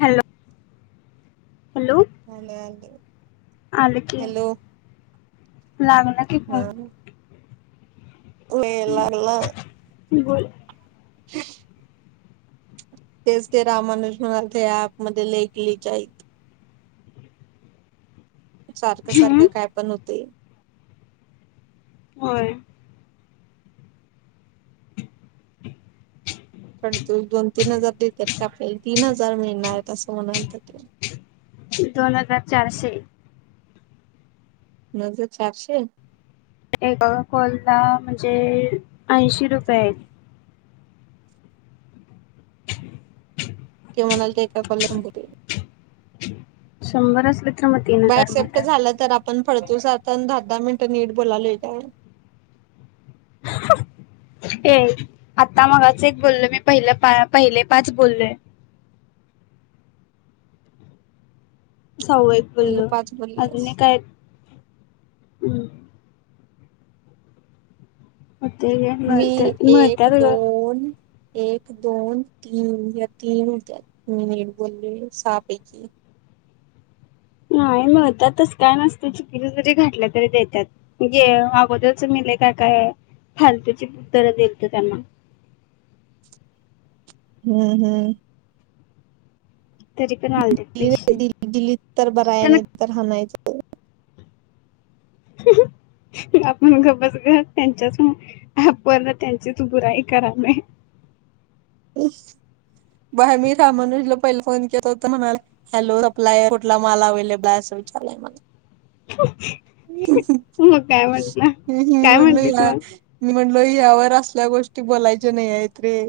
Hello. Hello. हलेे, हलेे. आले की. लागला की हा फोन. [unintelligible] बोल [inaudible] तेच ते रामानुष म्हणल ते ऍप मध्ये लई ग्कीच आहेत. सारखं हम्म सारखं काय पण हूतय. होय. [inaudible] पण तू दोन तीन हजार देत्यात काय, आपल्याला तीन हजार मिळणार आहेत असं म्हणाल तर ते. दोन हजार चारशे. दोन हजार चारशे! एका कॉल ला म्हणजे ऐंशी रुपये आहे. कि म्हणाला ते एका कॉलला शंभर असल बाय एक्सेप्ट झालं तर पण फडतूस आता दहा दहा मिनिटं नीट बोलालोय ता ए आता मगाच एक बोललो मी पहिलं पा पहिले पाच बोललोय. साव्व एक पहिले बोललो पाच अजून बोललेस एक हाय. हम्म. म ते ग मी मिळतात एक मिळतात ग. दोन एक, दोन, तीन या तीन मिनिट बोललेलो. सहापैकी. नाही म्हणतात. तस काय नसतय. चूकीच जरी घातल तरी देतात. जे अगोदरच मि लई काय काय फालतू ची उत्तर दिलतो त्यांना. हम्म. हम्म. तरी पण आलते पैसे. दिली दिल्लीत तर बराया, त्यांना नाही तर हाणायच. हो [unintelligible] आपण घबजघत त्यांच्याच आपर्ण त्यांचीच बुराई करावे बाई मी रामानुजला पहिले फोन केेत होत म्हणाल हॅलो सला कुठला माल अवलेबल आहे असं विचारलंय मला. मग काय म्हण ना, मी काय म्हणलो म्हणतीस या मग? मी म्हणलो ह्यावर असल्या गोष्टी बोलायच्या नाही आहेत रे.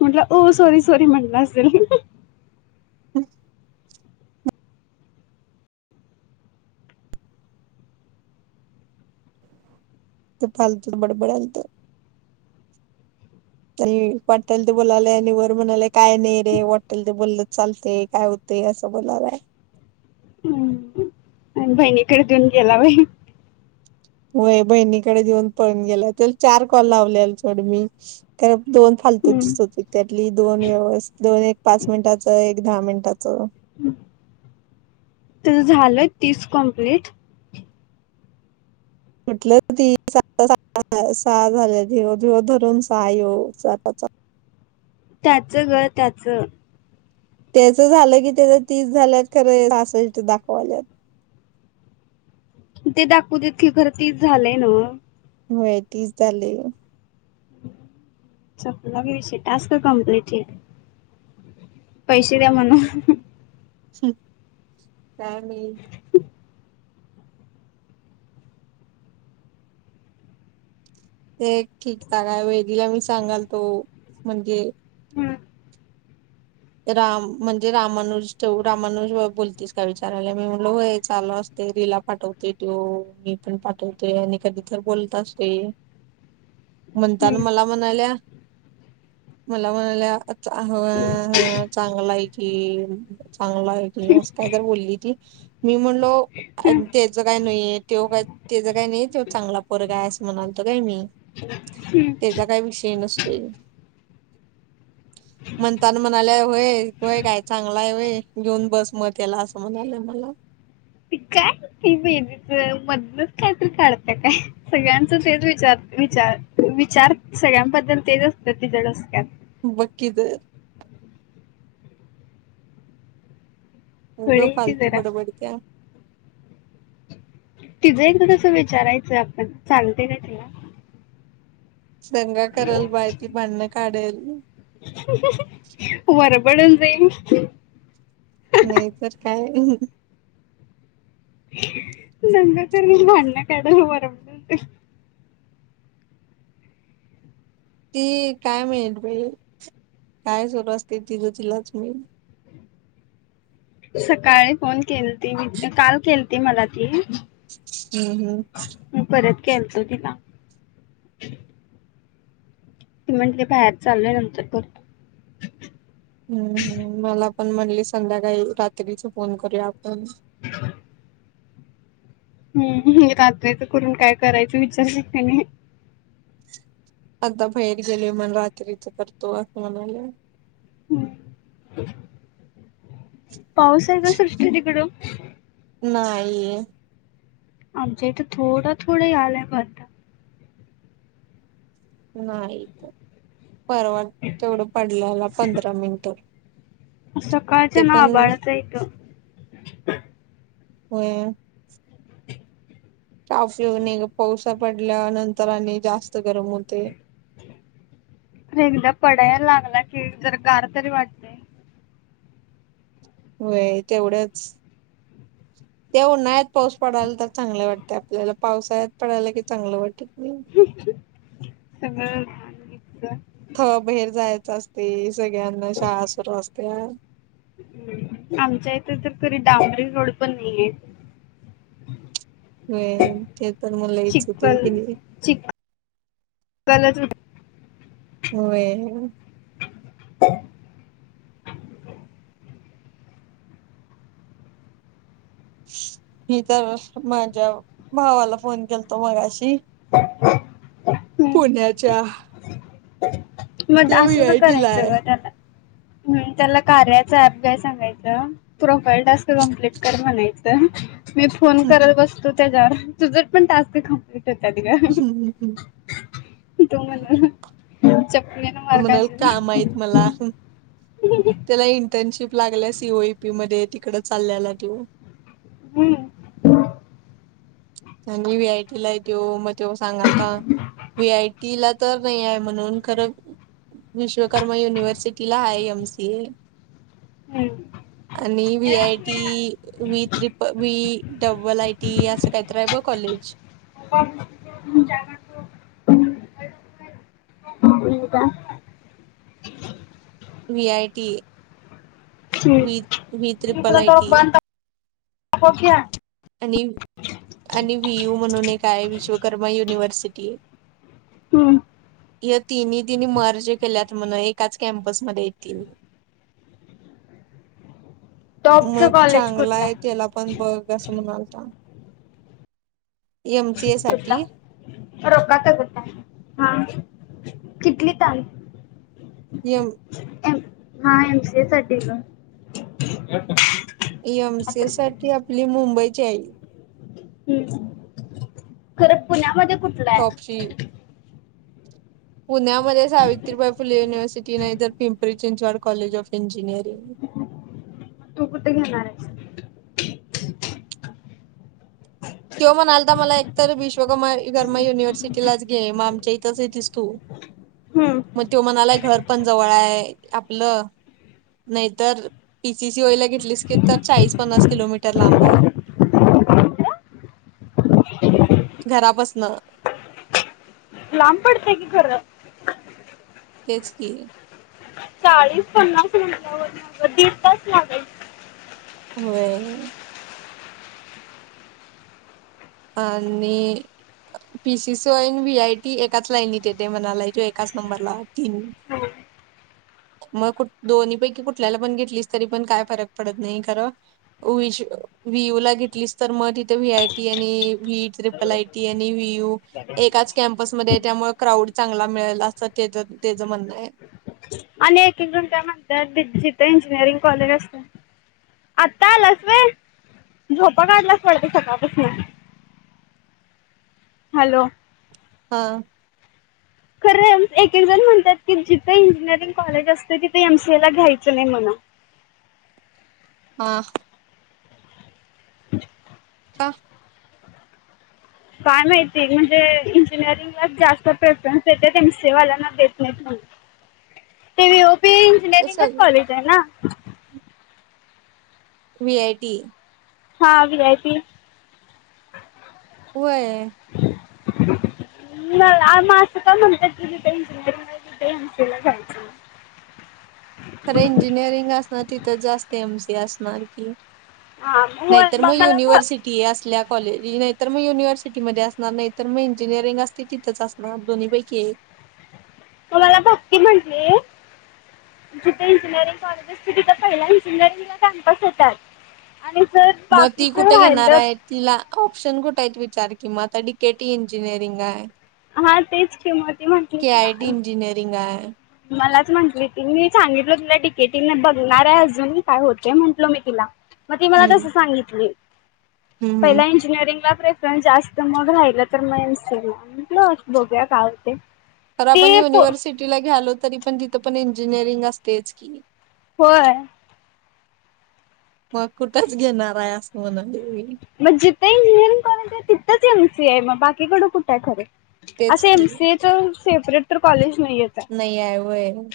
म्हटलं सॉरी सॉरी म्हटलं असेल. हम. ते फलतू तर बडे बडे्यालता. आणि वाटल ते बोलालाय आणि वर म्हणालेय काय नाही, रे वाटेल ते बोललं चालते काय होत असं बोलालाय. हम्म आणि बहिणीकडे देऊन गेला बाई. वय बहिणीकडे देऊन पळून गेला. त्या चार कॉल लावले सोड मी कार दोन फालतो हम्म. दिसत त्या. दोन व्यव दोन एक पाच मिनिटाच, एक दहा मिनिटाच झाल तीस कंप्लीट. म्हटलं ती सहा झाल्याेव धरून सहा येऊ जाताचा. त्याचं घर त्याचं. त्याच झालं की त्याच तीस झाल्यात खरं असल तर दाखवाल्यात. ते दाखवू ततकीे खरं तीस झालंय नव्ह. हो ये तीस झालंय. चपलं घे टास्क कमप्लीट पैसे द्या म्हणा. स. त्या म ते ठीकठा काय वेदिला मी सांगाल तो म्हणजे हम्म. राम म्हणजे रामानुज ठेव रामानुज बोलतीस का विचारायला मी म्हणलो होय चालू असते रिला पाठवतोय तो मी पण पाठवतोय आणि कधी तर बोलत असते म्हणताना हम्म. मला म्हणाल्या मला म्हणाल्या ह हा चांगला आहे की चांगला आहे कि असं काय तर बोलली ती मी म्हणलो त्याच काय नाहीय तेव काय त्याच काय नाही ते चांगला पोरगा आहे असं म्हणालत काय मी त्याचा काय विषय नत म्ह ता म्हणालेय होय वय काय चांगला आहे वय घेऊन बस मत याला असं म्हणालय मला ती बेदीच मधनच काहीतरी काढतं काय सगळ्यांचं तेच विचार विचार विचार सगळ्यांबद्दल तेच असतं तिचं डोस्कायात. बग की तर उग थोडी ती फलतू जरा बड बड त्या तिचं एकदा तसं विचारायचं आपण, चालत का तुला दंगा कराल बाळ ती भांडणं काढेल. बडबडून जाई नाही तर काय दंगा तर मी भांडण का बर ती काय माहील बाई काय सुरू असते तिझं तिलाच माहीत सकाळी फोन केलती काल केलती मला ती हम्म हम्म मी परत केलतो तीला ते म्हण त ते बाहेर चाललय नंतर करतो हम्म हम् मला.. पण म्हनली, संध्याकाळी रात्रीच फोन करू या. [unintelligible] हम् रात्रीच करून काय करायच, विचारलं कां नाहीं? आता बाहेर गेले. मला रात्रीच करतो असं म्हणाले. रिकामा ऑडिओ पाऊस आहे कां? श्रुष्टी तिकडं. नाई. आमच्या हीत थोडा थोडा यायलाय बग आता. नाहीे. परवा तेवढं पडलेला पंधरा मिनिट. सकाळच्या ते ना पण आभाळ येतं इथं. रिकामा ऑडिओ व्हय. [unintelligible] आणि पाऊसा पडल्या नंतर आणि जास्त गरम होते. एकदा पडाया लागला कीं जरा गार तरी वाटतंय. होय तेवढ्याच ते उन्हाळ्यात पाऊस पडाल तर चांगलं वाटतं आपल्याला पाऊसळ्यात पडाल की चांगलं वाटत नाही. सगळंच. थ बहेर जायचं असते सगळ्यांना शाळा सुरू असते्या. आमच्या इथे तर तरी डांबरी रोड पण नाहीए. होय ते तर म लईच होते चिखल कीं नाई. [unintelligible] होय. रिकामा ऑडिओ मी तर माझ्या भावाला फोन केलतो मगाशी. हम्म. पुण्याच्या. मग त्यो व्ही असं तर आय टी ला करायचं आहे. व्हय त्याला. त्याला कार्याच ऍप घ्या सांगायच. प्रोफाईल टास्क कम्प्लीट कर म्हणायचं. मी फोन करत बसतो. त्याच्यावर तूच पण टास्क कम्प्लिट.. [unintelligible] तो म्हन. तो म्हणल काम आहेत मला. हं. त्याला इंटर्नशिप लागला सीओ ए पी मध्ये तिकडं चालेल्या त्यो. हम्. आणि व्ही आय टी हाय त्यो म सांगालता व्ही आय टी ला तर वय हाय म्हनून खरं विश्व कर्मा युनिवरसिटीला आय एम सी. हम्म आणि V I T.. V त्रिप V double I. T अस काही तरी. रायबा कॉलेज. का [unintelligible] V. I. T. V. Triple I. T. आपोपीया आणि आणि व्ही. यु म्हणून एक काय विश्वकर्मा युनिव्हर्सिटी. हम्म. या तिन्ही तिन्ही मर्ज केल्यात म्हण एकाच कॅम्पस मध्ये येतील. मग टॉपच कॉलेज चांगला कुठला आहे त्याला पण बघ अस म्हणाल. एम रक ग हा [unintelligible] किटलीत आण. येऊ. हा एम सी ए साठी दिला. एम सी साठी आपली मुंबईत. [unintelligible] हम्म खर पुण्यामध्ये. कुठलय. टॉपची पुण्यामध्ये सावित्रीबाई फुले. युनवर्सिटी नाहीतर Pimpri Chinchwad college of engineering. कुठ घेणार आहेच. त्यो म्हणाला तर मला एकतर विश्वकर्मा कर्मा युनिव्हर्सिटीलाच घे मग आमच्या इथंच येतीस तू आहेस मग तो म्हणालाय घर पण जवळ आहे आपल. नाही तर पी सी सी वयला घेतलीस की तर चाळीस पन्नास किलोमीटर लांब आहे. घरा पसन. लांब पडतय की खर. तेच की. चाळीस पन्नास म्हटल्यावर मग दिड तास लागलं. होय आणि P. C. C. In, V. A. T एकाच लाईनीत येते म्हणाला तो एकाच नंबरला तीन मग कु दोन पैकी कुठल्याला पण घेतलीस तरी पण काय फरक पडत नाही खरं व्हीशु वि. ओ. ला घेतलीस तर मग तिथे वी. आय. टी. आणि व ट्रिपल आय. टी. आणि वी. ओ. एकाच कॅप. बसमध्ये त्यामुळे क्राऊड चांगला मिळेल असं त्याचं त्याचं म्हणणं आहे. आणि एक एकजण काय म्हणतात बिथ इंजिनिअरिंग कॉलेज असते आता आलास व्हय झोपा काढलास वाटत सकाळपासून. हॅलो. हा. खरं एक एक जण म्हणतात की जिथे इंजिनिअरिंग कॉलेज असते तिथे एम. सी. ए ला घ्यायचं नाही म्हणून. हा. ह [unintelligible] काय माहिती म्हणजे इंजिनिअरिंगला जास्त प्रेफरन्स देत्यात एमसीए वाल्यांना देत नाही म्हण ते ते कस इंजिनिअरिंगच कॉलेज आहे ना वी आय टी हा वी आय टी व्हय आ म असं का म्हणतात की तिथे एंजििरंग तिथे एंसीला घयचं खरं इंजिनिअरिंग अस ना तिथं जास्त एम सी असत मारकी हां होय नाहीत मग मला भ मग युनिव्हर्सिटी असल्या कॉलेज नाहीतर मग युनिव्हर्सिटी मध्ये असणार नाहीत तर मग इंजिनिअरिंग असते तिथंच असणार दोन्ही पैकी एक तुम्हाला भक्ती म्हटली जिथे इंजिनिअरिंग कॉलेज असते तिथं पहिला इंजिनिअरिंगला कॅम्पस येतात. आणि जर मग ती बाकीचं कुठे घेणार राहिलं आहे तिला ऑप्शन कुठे आहेत? विचार की मग आता डी केे टी इंजिनीरींग हाय हा तेच की मग ती म्हटली के की आय टी म- इंजिनयरिंग आहेय. मलाच म्हंटली ती मी सांगितल तिला डी के टी बघणार आहे अजून काय होते म्हंटलो मी तिला मग ती मला हम्म तसं सांगितली हम्म हम्म पहिला इंजिनिअरिंगला प्रेफरन्स जास्त मग राहिला तर मग म्हटलं बघूया काय होते तर आपण ती पो युनिव्हर्सिटीला घ्यालोत तरी पण तिथं पण इंजिनिअरिंग असतेयच की होय मग कुठेच घेणार आहे अस म्हणजे ते इंजिनियरींग कॉलेज च एम सी ए मग बाकीकडं कुठं आहे खरं तेच असं एम की सी ए चं सेपरेट तर कॉलेज नाहीयेत नाही आहे व्हयं.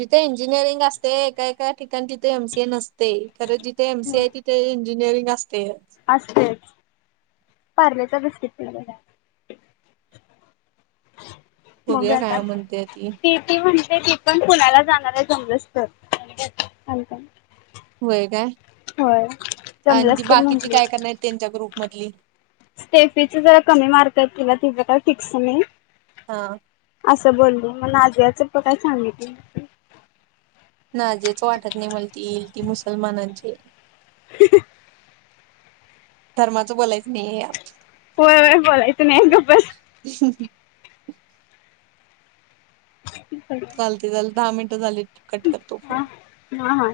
जिथे इंजिनिअरिंग असते एका एका ठिकाणी तिथे एम सी ए नसते. खरं जिथे एम सी ए आहे तिथे इंजिनीरिंग असतेयच पारलेचा बिस्कीट पुडा द्या. मग बघूया आता काय म्हणते ती ते ते म्हण ती पण पुण्याला जाणार आहे जमलंस तर व्हय काय. होय जमलास तर म्हटली. म्हटली. स्टेफीच जरा कमी मार्क आहे किंवा तिथं काही फिक्स नाही. हा. असं बोलली मग नाजियाच पण काय सांगितली नाही. नाजियाच वाटत नाही मला ती येईल ती मुसलमानांची [unintelligible] धर्माच बोलायच नाही आहे व्हय व्हय बोलायच नाही गप बस. यात. [inaudible] चालतय चल दहा मिनट झाले. कट करतो हा फोन. हा हा